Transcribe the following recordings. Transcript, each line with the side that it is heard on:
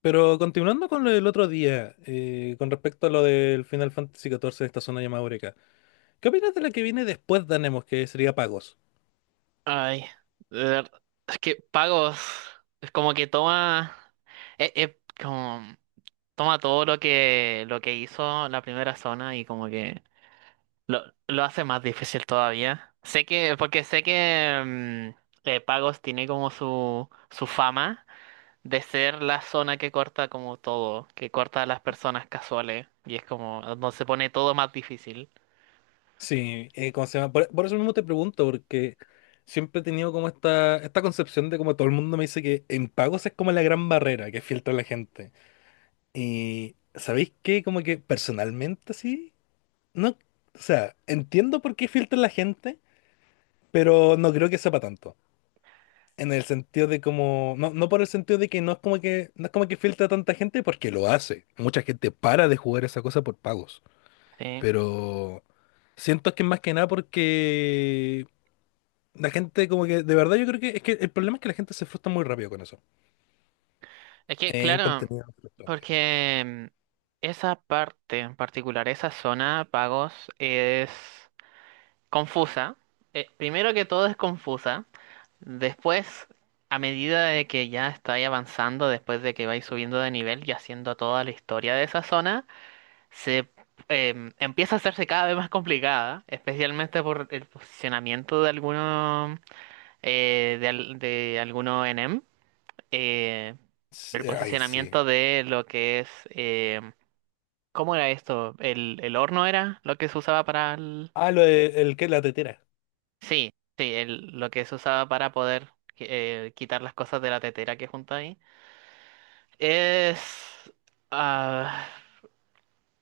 left: Pero continuando con lo del otro día, con respecto a lo del Final Fantasy XIV de esta zona llamada Eureka, ¿qué opinas de la que viene después de Anemos, que sería Pagos?
right: Ay, de ver- es que pagos es como que toma, como toma todo lo que hizo la primera zona y como que lo hace más difícil todavía. Sé que, porque sé que Pagos tiene como su fama de ser la zona que corta como todo, que corta a las personas casuales y es como donde se pone todo más difícil.
left: Sí, ¿cómo se llama? Por eso mismo te pregunto, porque siempre he tenido como esta concepción de como todo el mundo me dice que en Pagos es como la gran barrera que filtra la gente. Y, ¿sabéis qué? Como que personalmente sí, no, o sea, entiendo por qué filtra la gente, pero no creo que sepa tanto. En el sentido de como, no, no por el sentido de que no es como que filtra tanta gente porque lo hace. Mucha gente para de jugar esa cosa por pagos.
right: Sí.
left: Pero siento que es más que nada porque la gente como que, de verdad yo creo que es que el problema es que la gente se frustra muy rápido con eso.
right: Es que,
left: En
right: claro.
left: contenido frustrante.
right: Porque esa parte en particular, esa zona de pagos, es confusa. Primero que todo es confusa. Después, a medida de que ya estáis avanzando, después de que vais subiendo de nivel y haciendo toda la historia de esa zona, se empieza a hacerse cada vez más complicada, especialmente por el posicionamiento de algunos de, al- de algunos enem, eh, el
left: Ay, sí.
right: posicionamiento de lo que es ¿cómo era esto? El horno era lo que se usaba para el...
left: El que la tetera.
right: Sí, sí, lo que se usaba para poder quitar las cosas de la tetera que junta ahí. Es... ah,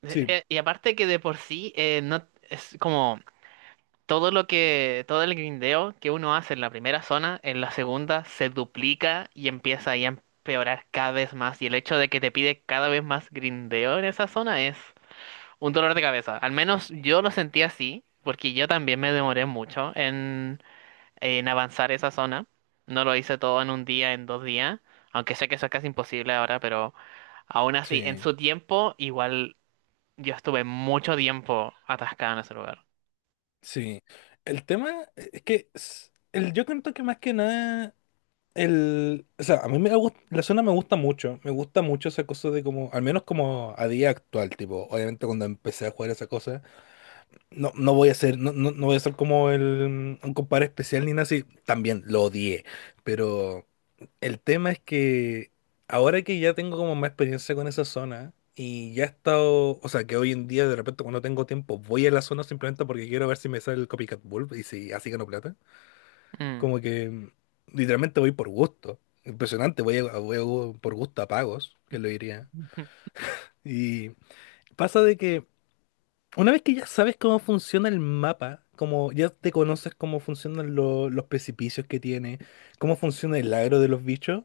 left: Sí,
right: y aparte que de por sí, no, es como todo lo que... Todo el grindeo que uno hace en la primera zona, en la segunda se duplica y empieza ahí a empeorar cada vez más. Y el hecho de que te pide cada vez más grindeo en esa zona es... Un dolor de cabeza. Al menos yo lo sentí así, porque yo también me demoré mucho en avanzar esa zona. No lo hice todo en un día, en dos días, aunque sé que eso es casi imposible ahora, pero aún así, en
left: sí,
right: su tiempo, igual yo estuve mucho tiempo atascado en ese lugar.
left: sí. El tema es que s- el, yo creo que más que nada el, o sea, a mí me gusta, la zona me gusta mucho esa cosa de como, al menos como a día actual, tipo, obviamente cuando empecé a jugar esa cosa, no, no voy a ser, no, no, no voy a ser como un compadre especial ni nada así, también lo odié, pero el tema es que ahora que ya tengo como más experiencia con esa zona y ya he estado, o sea, que hoy en día de repente cuando tengo tiempo voy a la zona simplemente porque quiero ver si me sale el copycat bulb y si así gano plata.
right: Mm.
left: Como que literalmente voy por gusto. Impresionante, por gusto a pagos, que lo diría. Y pasa de que una vez que ya sabes cómo funciona el mapa, como ya te conoces cómo funcionan los precipicios que tiene, cómo funciona el agro de los bichos,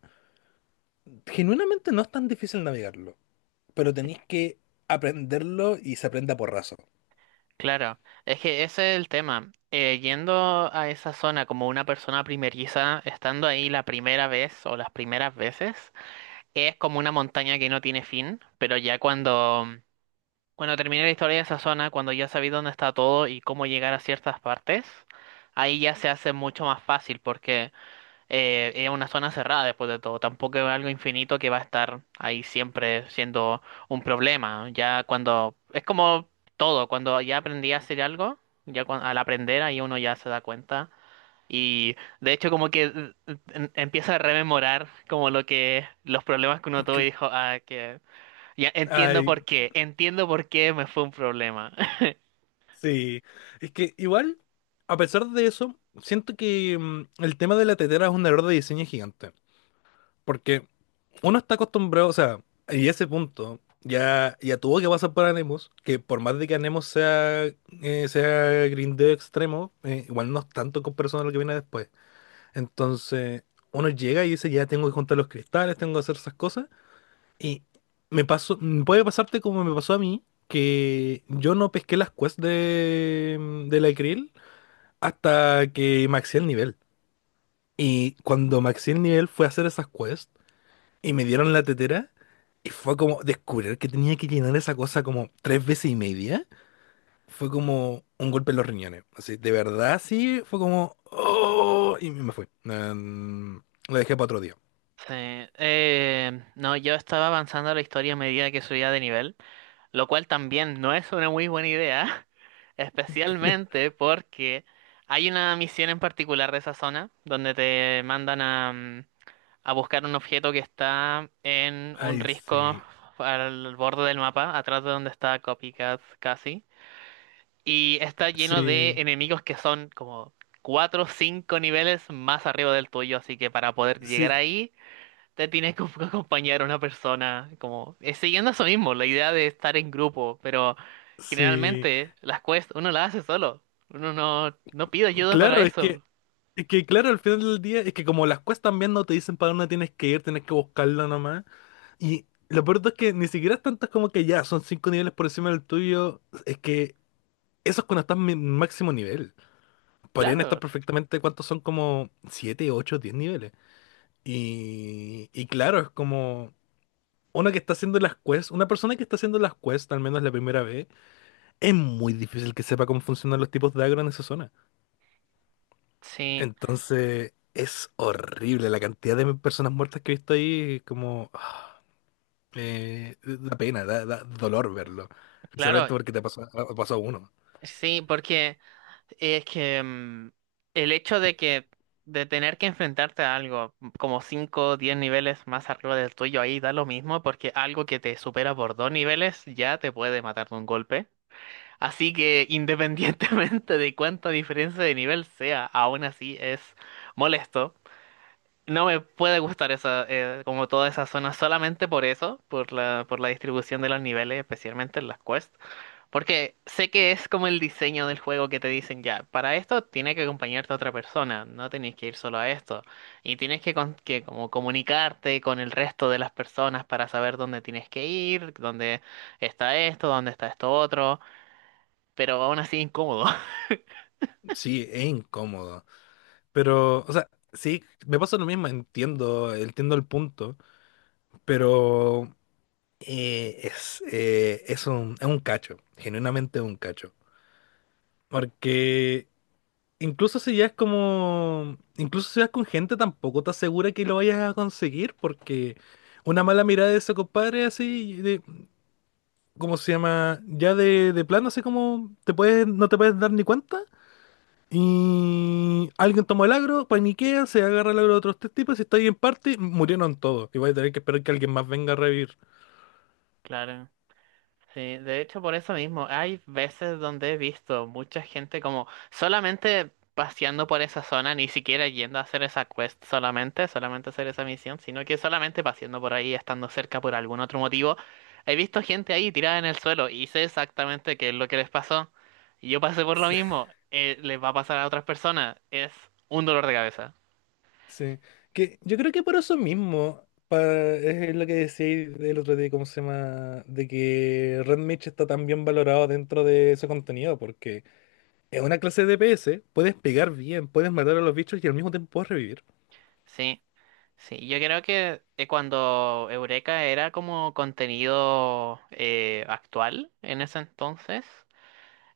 left: genuinamente no es tan difícil navegarlo, pero tenéis que aprenderlo y se aprende a porrazo.
right: Claro, es que ese es el tema. Yendo a esa zona como una persona primeriza, estando ahí la primera vez o las primeras veces, es como una montaña que no tiene fin, pero ya cuando, cuando terminé la historia de esa zona, cuando ya sabí dónde está todo y cómo llegar a ciertas partes, ahí ya se hace mucho más fácil porque es una zona cerrada después de todo, tampoco es algo infinito que va a estar ahí siempre siendo un problema. Ya cuando, es como todo, cuando ya aprendí a hacer algo, al aprender ahí uno ya se da cuenta y de hecho como que empieza a rememorar como lo que los problemas que uno tuvo y
left: Cre-
right: dijo, ah, que ya
left: Ay,
right: entiendo por qué me fue un problema.
left: sí. Es que igual, a pesar de eso, siento que el tema de la tetera es un error de diseño gigante. Porque uno está acostumbrado, o sea, y ese punto ya, ya tuvo que pasar por Anemos, que por más de que Anemos sea, sea grindeo extremo, igual no es tanto con personas lo que viene después. Entonces, uno llega y dice, ya tengo que juntar los cristales, tengo que hacer esas cosas. Y me pasó, puede pasarte como me pasó a mí, que yo no pesqué las quests de la Krill hasta que maxé el nivel. Y cuando maxé el nivel fue a hacer esas quests y me dieron la tetera. Y fue como descubrir que tenía que llenar esa cosa como tres veces y media. Fue como un golpe en los riñones. Así, de verdad, sí, fue como... "Oh", y me fui. Lo dejé para otro día.
right: Sí, no, yo estaba avanzando la historia a medida que subía de nivel, lo cual también no es una muy buena idea, especialmente porque hay una misión en particular de esa zona donde te mandan a... a buscar un objeto que está en un
left: Ay,
right: risco
left: sí,
right: al borde del mapa, atrás de donde está Copycat casi. Y está lleno de
left: sí,
right: enemigos que son como 4 o 5 niveles más arriba del tuyo, así que para poder llegar
left: sí,
right: ahí te tienes que acompañar a una persona, como siguiendo eso mismo, la idea de estar en grupo, pero
left: sí.
right: generalmente las quests uno las hace solo, uno no, no pide ayuda para
left: Claro,
right: eso.
left: es que claro, al final del día, es que como las cuestas también no te dicen para dónde tienes que ir, tienes que buscarlo nomás. Y lo peor es que ni siquiera es tanto como que ya son cinco niveles por encima del tuyo, es que eso es cuando estás en mi máximo nivel. Podrían
right: Claro,
left: estar perfectamente cuántos son como 7 8 10 niveles. Y claro, es como una persona que está haciendo las quests, al menos la primera vez, es muy difícil que sepa cómo funcionan los tipos de agro en esa zona.
right: sí,
left: Entonces, es horrible la cantidad de personas muertas que he visto ahí, como da pena, da dolor verlo.
right: claro,
left: Especialmente porque te pasó, ha pasado uno.
right: sí, porque... Es que el hecho de que de tener que enfrentarte a algo como 5, o 10 niveles más arriba del tuyo ahí da lo mismo porque algo que te supera por 2 niveles ya te puede matar de un golpe. Así que independientemente de cuánta diferencia de nivel sea, aún así es molesto. No me puede gustar esa como toda esa zona solamente por eso, por la distribución de los niveles, especialmente en las quests. Porque sé que es como el diseño del juego que te dicen ya, para esto tiene que acompañarte otra persona, no tenés que ir solo a esto. Y tienes que, como comunicarte con el resto de las personas para saber dónde tienes que ir, dónde está esto otro, pero aún así incómodo.
left: Sí, es incómodo. Pero, o sea, sí, me pasa lo mismo, entiendo, entiendo el punto. Pero es un cacho, genuinamente un cacho. Porque incluso si ya es como, incluso si vas con gente, tampoco te asegura que lo vayas a conseguir, porque una mala mirada de ese compadre así, de, ¿cómo se llama? Ya de plano, así como te puedes, no te puedes dar ni cuenta. Y alguien tomó el agro, paniquea, se agarra el agro de otros tres tipos y está ahí en parte, murieron todos. Y voy a tener que esperar que alguien más venga a revivir.
right: Claro. Sí, de hecho por eso mismo, hay veces donde he visto mucha gente como solamente paseando por esa zona, ni siquiera yendo a hacer esa quest solamente, solamente hacer esa misión, sino que solamente paseando por ahí, estando cerca por algún otro motivo, he visto gente ahí tirada en el suelo y sé exactamente qué es lo que les pasó. Y yo pasé por lo mismo, les va a pasar a otras personas, es un dolor de cabeza.
left: Sí, que yo creo que por eso mismo, es lo que decíais del otro día, ¿cómo se llama? De que Red Mitch está tan bien valorado dentro de ese contenido, porque es una clase de DPS, puedes pegar bien, puedes matar a los bichos y al mismo tiempo puedes revivir.
right: Sí, sí, yo creo que cuando Eureka era como contenido actual en ese entonces,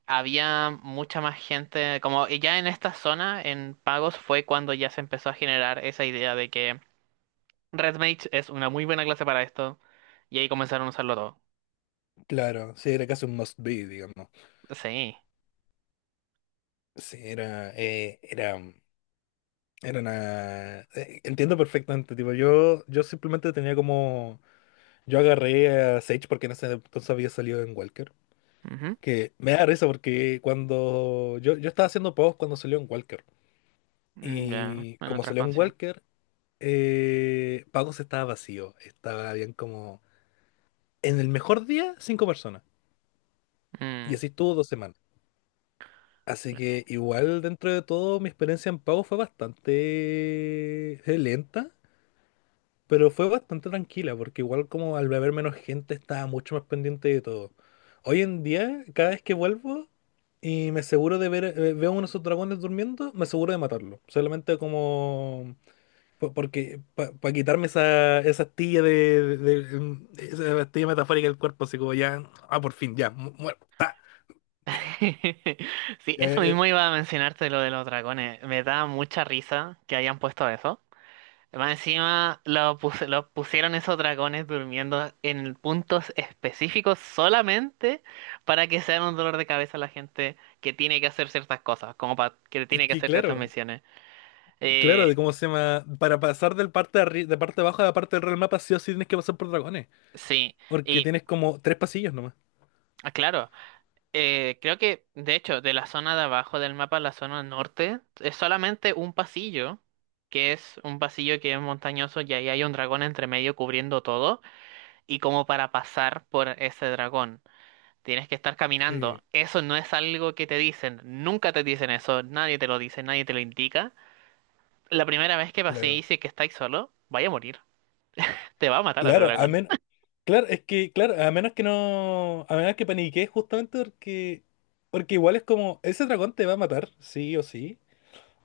right: había mucha más gente, como y ya en esta zona, en pagos, fue cuando ya se empezó a generar esa idea de que RedMage es una muy buena clase para esto, y ahí comenzaron a usarlo todo.
left: Claro, sí, era casi un must be, digamos.
right: Sí.
left: Sí, era una... entiendo perfectamente, tipo, yo simplemente tenía como... Yo agarré a Sage porque en ese entonces había salido en Walker.
right: Ujú.
left: Que me da risa porque cuando yo estaba haciendo pagos cuando salió en Walker.
right: Mm, ya,
left: Y
right: en
left: como
right: otra
left: salió en
right: expansión.
left: Walker, pagos estaba vacío. Estaba bien como... En el mejor día, cinco personas. Y
right: Mm,
left: así estuvo dos semanas. Así
right: claro.
left: que igual dentro de todo mi experiencia en pagos fue bastante lenta. Pero fue bastante tranquila, porque igual como al beber menos gente estaba mucho más pendiente de todo. Hoy en día, cada vez que vuelvo y me aseguro de ver, veo uno de esos dragones durmiendo, me aseguro de matarlo. Solamente como... Porque para quitarme esa astilla de esa astilla metafórica del cuerpo, así como ya... Ah, por fin, ya, muerto. Ta.
right: Sí,
left: Eh,
right: eso
left: eh,
right: mismo iba a mencionarte lo de los dragones. Me da mucha risa que hayan puesto eso. Más encima lo pusieron esos dragones durmiendo en puntos específicos solamente para que sean un dolor de cabeza a la gente que tiene que hacer ciertas cosas, como para que
left: es
right: tiene que
left: que
right: hacer ciertas
left: claro,
right: misiones. Eh,
left: claro, de cómo se llama... Para pasar del parte de, de parte de abajo a la parte del real mapa, sí o sí tienes que pasar por dragones.
right: sí,
left: Porque
right: y
left: tienes como tres pasillos nomás.
right: ah, claro, creo que de hecho de la zona de abajo del mapa, a la zona norte, es solamente un pasillo, que es un pasillo que es montañoso y ahí hay un dragón entre medio cubriendo todo y como para pasar por ese dragón. Tienes que estar caminando.
left: Sí,
right: Eso no es algo que te dicen. Nunca te dicen eso. Nadie te lo dice, nadie te lo indica. La primera vez que pasé
left: claro.
right: y si es que estáis solo, vaya a morir. Te va a matar a tu
left: Claro, a
right: dragón.
left: menos, claro, es que, claro, a menos que no, a menos que paniquees justamente porque, porque igual es como, ese dragón te va a matar, sí o sí,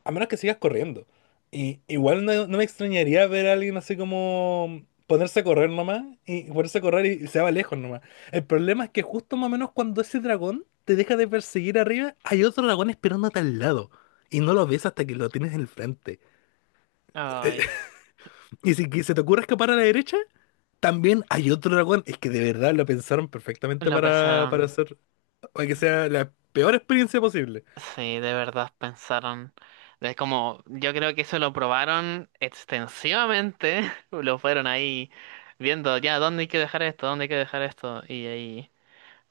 left: a menos que sigas corriendo. Y igual no, no me extrañaría ver a alguien así como ponerse a correr nomás, y ponerse a correr y se va lejos nomás. El problema es que justo más o menos cuando ese dragón te deja de perseguir arriba, hay otro dragón esperándote al lado. Y no lo ves hasta que lo tienes en el frente.
right: Ay,
left: Y si que se te ocurre escapar a la derecha, también hay otro dragón, es que de verdad lo pensaron perfectamente
right: lo
left: para
right: pensaron.
left: hacer, para que sea la peor experiencia posible.
right: Sí, de verdad pensaron. Es como, yo creo que eso lo probaron extensivamente. Lo fueron ahí viendo, ya, ¿dónde hay que dejar esto? ¿Dónde hay que dejar esto? Y ahí,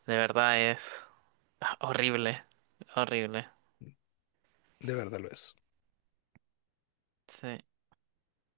right: de verdad es horrible. Horrible.
left: De verdad lo es.
right: Sí.